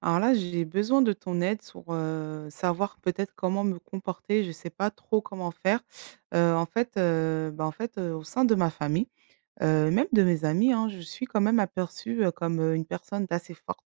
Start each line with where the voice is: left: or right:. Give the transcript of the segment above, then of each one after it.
right: Alors là, j'ai besoin de ton aide sur, savoir peut-être comment me comporter. Je ne sais pas trop comment faire. En fait, bah, en fait, au sein de ma famille, même de mes amis, hein, je suis quand même aperçue, comme, une personne d'assez forte.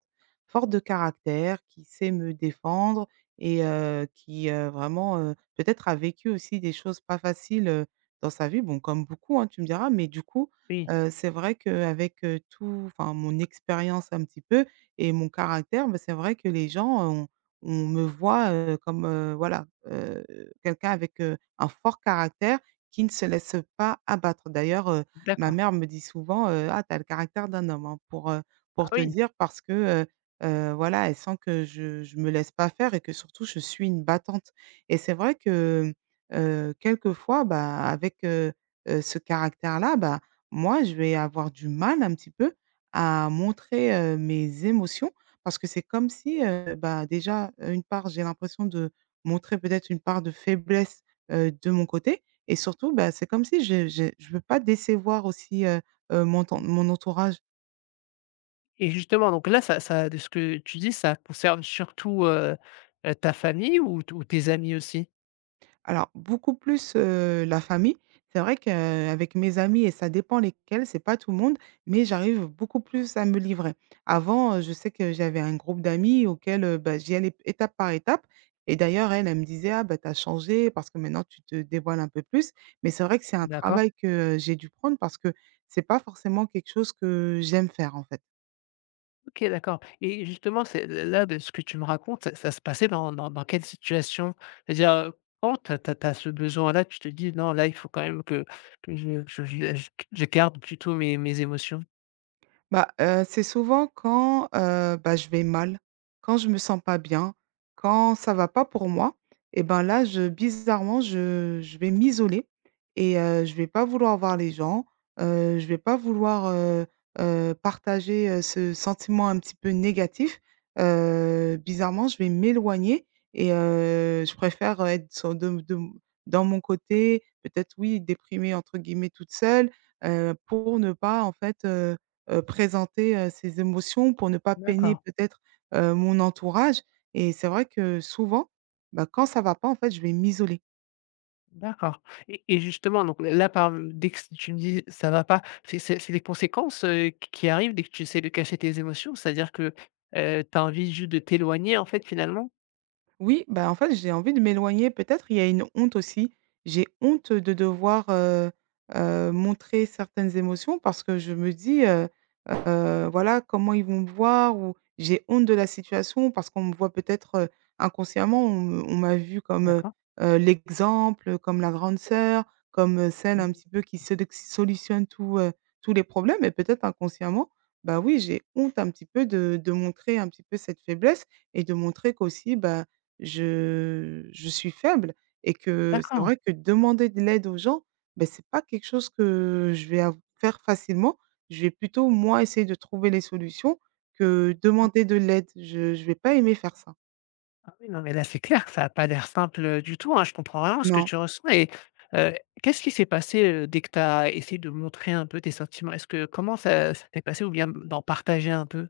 right: Forte de caractère, qui sait me défendre et qui, vraiment, peut-être a vécu aussi des choses pas faciles, dans sa vie. Bon, comme beaucoup, hein, tu me diras, mais du coup,
left: Oui,
right: c'est vrai qu'avec, tout enfin mon expérience un petit peu, et mon caractère, bah, c'est vrai que les gens, on me voit, comme, voilà, heu, quelqu'un avec, un fort caractère qui ne se laisse pas abattre. D'ailleurs, ma
left: d'accord.
right: mère me dit souvent: «Ah, tu as le caractère d'un homme, hein»,
left: Ah
right: pour te
left: oui!
right: dire parce que, heu voilà, elle sent que je me laisse pas faire et que surtout je suis une battante et c'est vrai que, quelquefois, bah, avec, ce caractère-là, bah, moi, je vais avoir du mal un petit peu à montrer, mes émotions parce que c'est comme si, bah, déjà, une part, j'ai l'impression de montrer peut-être une part de faiblesse, de mon côté et surtout, bah, c'est comme si je veux pas décevoir aussi, mon entourage.
left: Et justement, donc là, ça de ce que tu dis, ça concerne surtout, ta famille ou t ou tes amis aussi?
right: Alors beaucoup plus, la famille. C'est vrai qu'avec mes amis et ça dépend lesquels, c'est pas tout le monde, mais j'arrive beaucoup plus à me livrer. Avant, je sais que j'avais un groupe d'amis auquel, bah, j'y allais étape par étape et d'ailleurs elle, elle me disait: «Ah bah, t'as changé parce que maintenant tu te dévoiles un peu plus». Mais c'est vrai que c'est un
left: D'accord.
right: travail que, j'ai dû prendre parce que c'est pas forcément quelque chose que j'aime faire, en fait.
left: OK, d'accord. Et justement, c'est là, de ce que tu me racontes, ça se passait dans quelle situation? C'est-à-dire, quand tu as ce besoin-là, tu te dis: «Non, là, il faut quand même que je garde plutôt mes émotions»?
right: Bah, c'est souvent quand, bah, je vais mal, quand je me sens pas bien, quand ça va pas pour moi et ben, là, je bizarrement, je vais m'isoler et je vais pas vouloir voir les gens, je vais pas vouloir, partager, ce sentiment un petit peu négatif. Bizarrement, je vais m'éloigner et je préfère, être sur de dans mon côté, peut-être, oui, «déprimée» entre guillemets toute seule, pour ne pas, en fait, présenter, ses émotions pour ne pas peiner
left: D'accord.
right: peut-être, mon entourage et c'est vrai que souvent, bah, quand ça va pas en fait je vais m'isoler.
left: D'accord et justement donc là par dès que tu me dis: «Ça va pas», c'est les conséquences, qui arrivent dès que tu essaies de cacher tes émotions? C'est-à-dire que, tu as envie juste de t'éloigner en fait finalement?
right: Oui, bah, en fait, j'ai envie de m'éloigner. Peut-être il y a une honte aussi. J'ai honte de devoir, montrer certaines émotions parce que je me dis, voilà, comment ils vont me voir ou j'ai honte de la situation parce qu'on me voit peut-être, inconsciemment, on m'a vu comme,
left: D'accord.
right: l'exemple, comme la grande sœur, comme, celle un
left: Mmh.
right: petit peu qui sélex solutionne tout, tous les problèmes et peut-être inconsciemment, bah, oui, j'ai honte un petit peu de montrer un petit peu cette faiblesse et de montrer qu'aussi, bah je suis faible et que c'est
left: D'accord. D'accord.
right: vrai que demander de l'aide aux gens, ben c'est pas quelque chose que je vais av faire facilement. Je vais plutôt, moi, essayer de trouver les solutions que demander de l'aide. Je vais pas aimer faire ça.
left: Ah oui, non, mais là, c'est clair que ça a pas l'air simple, du tout, hein. Je comprends vraiment ce que
right: Non.
left: tu ressens et heu, qu'est-ce qui s'est passé, dès que tu as essayé de montrer un peu tes sentiments? Est-ce que comment ça s'est passé ou bien d'en partager un peu?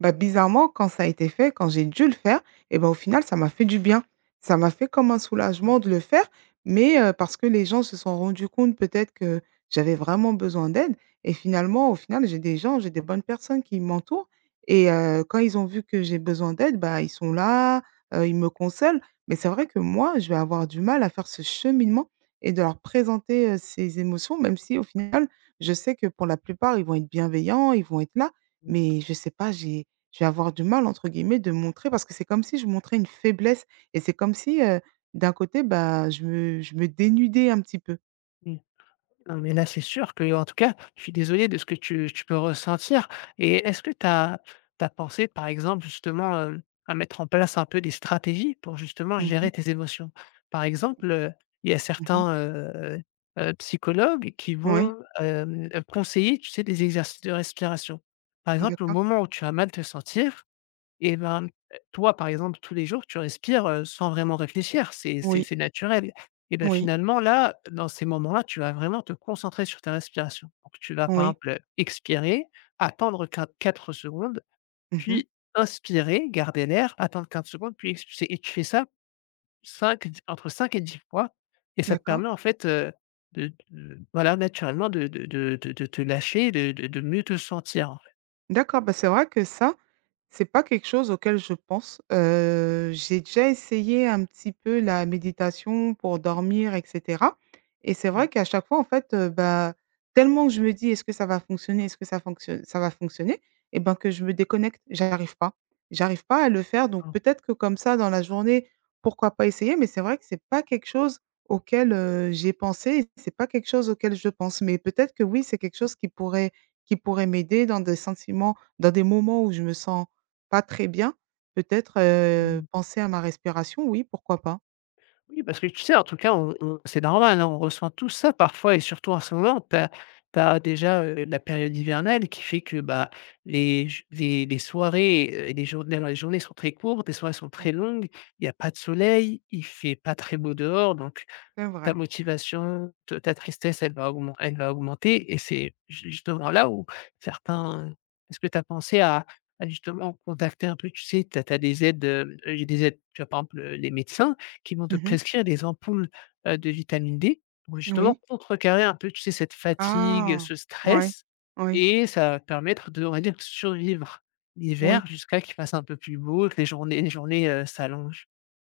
right: Bah, bizarrement, quand ça a été fait, quand j'ai dû le faire et ben au final, ça m'a fait du bien. Ça m'a fait comme un soulagement de le faire, mais parce que les gens se sont rendus compte peut-être que j'avais vraiment besoin d'aide et finalement au final, j'ai des gens, j'ai des bonnes personnes qui m'entourent et quand ils ont vu que j'ai besoin d'aide, bah, ils sont là, ils me consolent. Mais c'est vrai que moi, je vais avoir du mal à faire ce cheminement et de leur présenter, ces émotions, même si au final, je sais que pour la plupart, ils vont être bienveillants, ils vont être là, mais je sais pas, j'ai je vais avoir du mal entre guillemets de montrer parce que c'est comme si je montrais une faiblesse et c'est comme si, d'un côté, bah, je me dénudais un petit peu.
left: Non, mais là, c'est sûr que, en tout cas, je suis désolé de ce que tu peux ressentir et est-ce que tu as pensé, par exemple, justement, à mettre en place un peu des stratégies pour justement
right: Mmh mh.
left: gérer tes émotions? Par exemple, il y a
right: Mmh.
left: certains, psychologues qui
right: Oui,
left: vont, conseiller, tu sais, des exercices de respiration. Par exemple, au
right: d'accord.
left: moment où tu as mal te sentir, et ben, toi, par exemple, tous les jours, tu respires, sans vraiment réfléchir, c'est c'est
right: Oui,
left: c'est naturel. Et ben
right: oui,
left: finalement, là, dans ces moments-là, tu vas vraiment te concentrer sur ta respiration. Donc tu vas, par
right: oui.
left: exemple, expirer, attendre quin 4 secondes,
right: Mmh.
left: puis inspirer, garder l'air, attendre 15 secondes, puis expulser. Et tu fais ça entre 5 et 10 fois et ça te
right: D'accord.
left: permet en fait, de voilà, naturellement de te lâcher, de mieux te sentir, en fait.
right: D'accord, bah, c'est vrai que ça, c'est pas quelque chose auquel je pense. J'ai déjà essayé un petit peu la méditation pour dormir et cetera et c'est vrai
left: Mmh.
right: qu'à chaque fois, en fait, bah, tellement que je me dis: «Est-ce que ça va fonctionner? Est-ce que ça fonctionne ça va fonctionner?» et ben, que je me déconnecte. J'arrive pas. J'arrive pas à le faire donc
left: Ah.
right: peut-être que comme ça, dans la journée, pourquoi pas essayer? Mais c'est vrai que c'est pas quelque chose auquel, j'ai pensé et c'est pas quelque chose auquel je pense. Mais peut-être que oui, c'est quelque chose qui pourrait m'aider dans des sentiments dans des moments où je me sens pas très bien, peut-être,
left: Mmh.
right: penser à ma respiration, oui, pourquoi pas?
left: Oui, parce que tu sais, en tout cas, on c'est normal, hein, on ressent tout ça parfois et surtout en ce moment, tu as déjà, la période hivernale qui fait que, bah, les soirées et les journées les journées sont très courtes, les soirées sont très
right: Mmh.
left: longues, il y a pas de soleil, il fait pas très beau dehors donc
right: C'est
left: ta
right: vrai.
left: motivation, te ta tristesse, elle va augmen elle va augmenter et c'est ju justement là où certains est-ce que tu as pensé à justement contacter un peu, tu sais, tu as des aides, j'ai des aides, tu vois? Par exemple, les médecins qui vont te
right: Mmh.
left: prescrire des ampoules, de vitamine D pour
right: Oui.
left: justement contrecarrer un peu, tu sais, cette fatigue,
right: Ah!
left: ce
right: Ouais.
left: stress
right: Oui.
left: et ça va te permettre de, on va dire, survivre
right: Oui.
left: l'hiver jusqu'à qu'il fasse un peu plus beau, que les journées, s'allongent.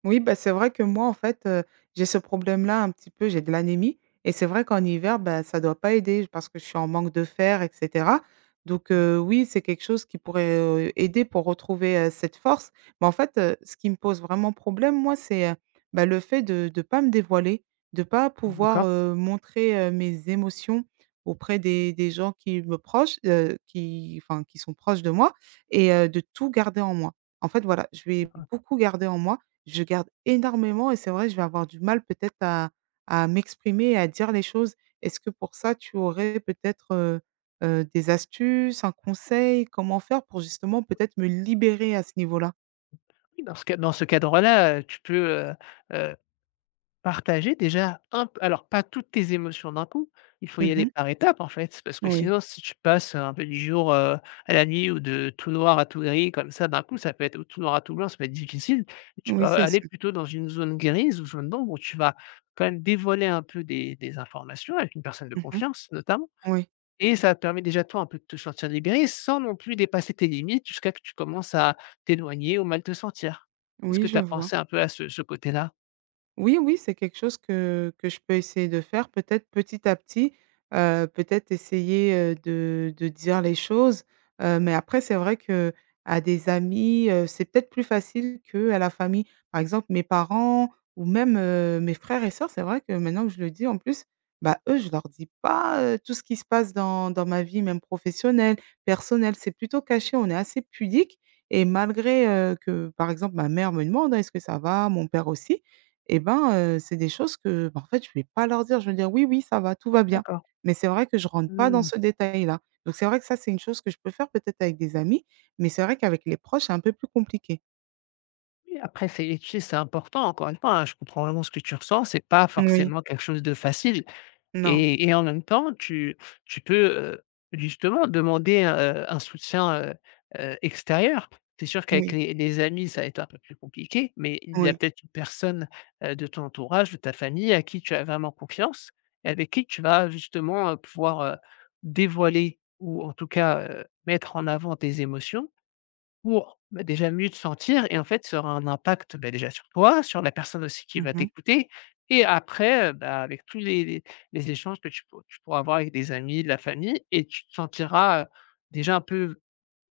right: Oui, bah, c'est vrai que moi, en fait, j'ai ce problème-là un petit peu, j'ai de l'anémie et c'est vrai qu'en hiver, bah, ça doit pas aider parce que je suis en manque de fer et cetera. Donc oui, c'est quelque chose qui pourrait, aider pour retrouver, cette force. Mais en fait, ce qui me pose vraiment problème, moi, c'est, bah, le fait de pas me dévoiler, de pas
left: Mmh,
right: pouvoir,
left: d'accord?
right: montrer, mes émotions auprès des gens qui me proches, qui enfin, qui sont proches de moi et de tout garder en moi. En fait, voilà, je vais beaucoup garder en moi je garde énormément et c'est vrai, je vais avoir du mal peut-être à m'exprimer et à dire les choses. Est-ce que pour ça, tu aurais peut-être, des astuces, un conseil? Comment faire pour justement peut-être me libérer à ce niveau-là?
left: Oui, dans ce ca dans ce cadre-là, tu peux, heu, partager déjà un p alors pas toutes tes émotions d'un coup, il faut y aller
right: Mmh.
left: par étapes, en fait. Parce que
right: Oui,
left: sinon, si tu passes un peu du jour, à la nuit ou de tout noir à tout gris comme ça d'un coup, ça peut être ou tout noir à tout blanc, ça peut être difficile. Et tu peux
right: oui, c'est
left: aller
right: sûr.
left: plutôt dans une zone grise ou zone d'ombre où tu vas quand même dévoiler un peu des informations avec une personne de
right: Mmh.
left: confiance notamment
right: Oui,
left: et ça permet déjà toi un peu de te sentir libéré sans non plus dépasser tes limites jusqu'à que tu commences à t'éloigner ou mal te sentir. Est-ce
right: oui,
left: que
right: je
left: tu as
right: vois.
left: pensé un peu à ce côté-là?
right: Oui, oui, c'est quelque chose que je peux essayer de faire, peut-être petit à petit, peut-être essayer, de dire les choses, mais après c'est vrai que à des amis, c'est peut-être plus facile que à la famille. Par exemple, mes parents ou même, mes frères et sœurs, c'est vrai que maintenant que je le dis en plus, bah, eux, je leur dis pas, tout ce qui se passe dans ma vie, même professionnelle, personnelle, c'est plutôt caché, on est assez pudique et malgré, que, par exemple, ma mère me demande: «Est-ce que ça va?» mon père aussi, et ben, c'est des choses que, bah, en fait, je vais pas leur dire. Je vais dire: «Oui, oui, ça va, tout va bien».
left: D'accord.
right: Mais c'est vrai que je rentre pas dans
left: Mmh.
right: ce détail-là. Donc c'est vrai que ça, c'est une chose que je peux faire peut-être avec des amis, mais c'est vrai qu'avec les proches, c'est un peu plus compliqué.
left: Oui, après c'est tu sais, c'est important encore une fois, hein, je comprends vraiment ce que tu ressens, c'est pas
right: Moui,
left: forcément quelque chose de facile.
right: non,
left: Et en même temps, tu peux, heu, justement demander, un soutien, extérieur. C'est sûr qu'avec
right: oui,
left: les amis, ça va être un peu plus compliqué, mais il y a
right: oui.
left: peut-être une personne, de ton entourage, de ta famille, à qui tu as vraiment confiance et avec qui tu vas justement, pouvoir, dévoiler ou en tout cas, mettre en avant tes émotions pour, bah, déjà mieux te sentir et en fait, ça aura un impact, bah, déjà sur toi, sur la personne aussi qui
right: Mmh
left: va
right: mh.
left: t'écouter et après, bah, avec tous les échanges que tu pourras avoir avec des amis, de la famille et tu te sentiras, déjà un peu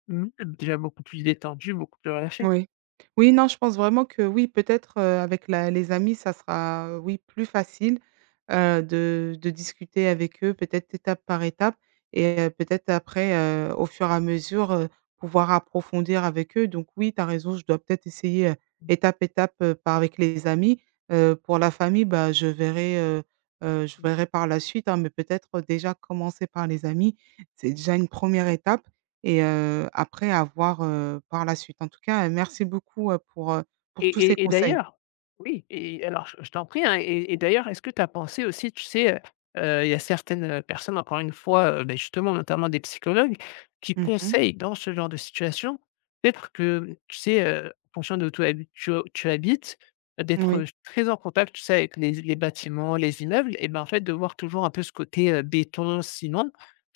left: mieux, déjà beaucoup plus détendu, beaucoup plus relâché.
right: Oui. Oui, non, je pense vraiment que oui, peut-être, avec la les amis, ça sera, oui, plus facile, de discuter avec eux, peut-être étape par étape et peut-être après, au fur et à mesure, pouvoir approfondir avec eux. Donc oui, tu as raison, je dois peut-être essayer,
left: Mmh.
right: étape, étape, par avec les amis. Pour la famille, bah, je verrai, par la suite, hein, mais peut-être déjà commencer par les amis, c'est déjà une première étape. Et après à voir, par la suite. En tout cas, merci beaucoup, pour
left: Et
right: tous ces
left: et et
right: conseils.
left: d'ailleurs oui et alors je t'en prie, hein et d'ailleurs, est-ce que tu as pensé aussi, tu sais, il y a certaines, personnes, encore une fois, beh, justement, notamment des psychologues, qui
right: Mmh.
left: conseillent dans ce genre de situation, peut-être que, tu sais, en fonction de où tu habites, d'être,
right: Oui.
left: très en contact, tu sais, avec les bâtiments, les immeubles et ben, en fait, de voir toujours un peu ce côté, béton, ciment,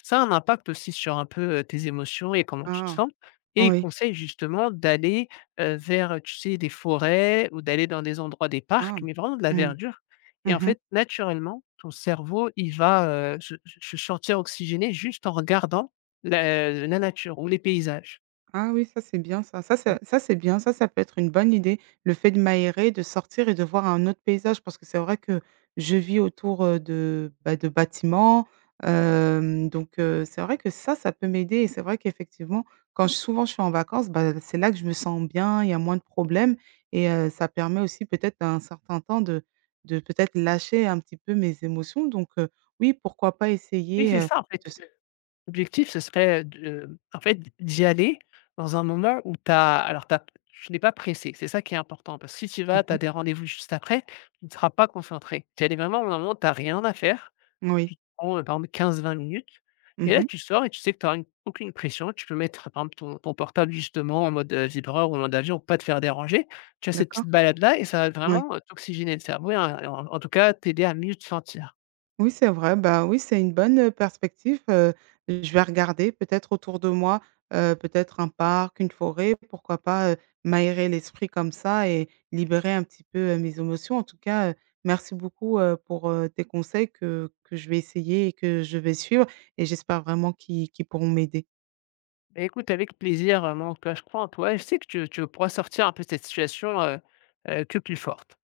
left: ça a un impact aussi sur un peu, tes émotions et comment tu te
right: Ah,
left: sens et ils
right: oui.
left: conseillent justement d'aller vers, tu sais, des forêts ou d'aller dans des endroits, des
right: Ah.
left: parcs, mais vraiment de la
right: Mmh.
left: verdure et en
right: Mmh.
left: fait, naturellement, ton cerveau, il va, se se sentir oxygéné juste en regardant la la nature ou les paysages.
right: Ah oui, ça c'est bien ça. Ça
left: Mmh.
right: c'est ça c'est bien, ça peut être une bonne idée, le fait de m'aérer, de sortir et de voir un autre paysage parce que c'est vrai que je vis autour, de, bah, de bâtiments, donc c'est vrai que ça peut m'aider et c'est vrai qu'effectivement, quand je souvent je suis en vacances, bah, c'est là que je me sens bien, il y a moins de problèmes et ça permet aussi peut-être un certain temps de peut-être lâcher un petit peu mes émotions donc oui, pourquoi pas
left: Oui,
right: essayer,
left: c'est ça, en
right: de
left: fait.
right: se
left: L'objectif, ce serait de en fait, d'y aller dans un moment où t'as alors t'as as tu n'es pas pressé. C'est ça qui est important parce que si tu vas, tu as
right: mmh.
left: des rendez-vous juste après, tu ne seras pas concentré. Tu y vraiment au moment où tu as rien à faire.
right: Oui.
left: Tu te prends, par exemple 15-20 minutes et là,
right: Mmh.
left: tu sors et tu sais que tu auras une aucune pression. Tu peux mettre, par exemple, ton portable justement en mode, vibreur ou en mode avion pour pas te faire déranger. Tu as cette petite
right: D'accord.
left: balade-là et ça va
right: Oui.
left: vraiment, t'oxygéner le cerveau et en en tout cas, t'aider à mieux te sentir.
right: Oui, c'est vrai, bah, oui, c'est une bonne, perspective, je vais regarder peut-être autour de moi, peut-être un parc, une forêt, pourquoi pas, m'aérer l'esprit comme ça et libérer un petit peu, mes émotions. En tout cas, merci beaucoup, pour, tes conseils que je vais essayer et que je vais suivre et j'espère vraiment qu'ils pourront m'aider.
left: Bah, écoute, avec plaisir, moi en tout cas, je crois en toi et je sais que tu pourras sortir un peu de cette situation, que plus forte.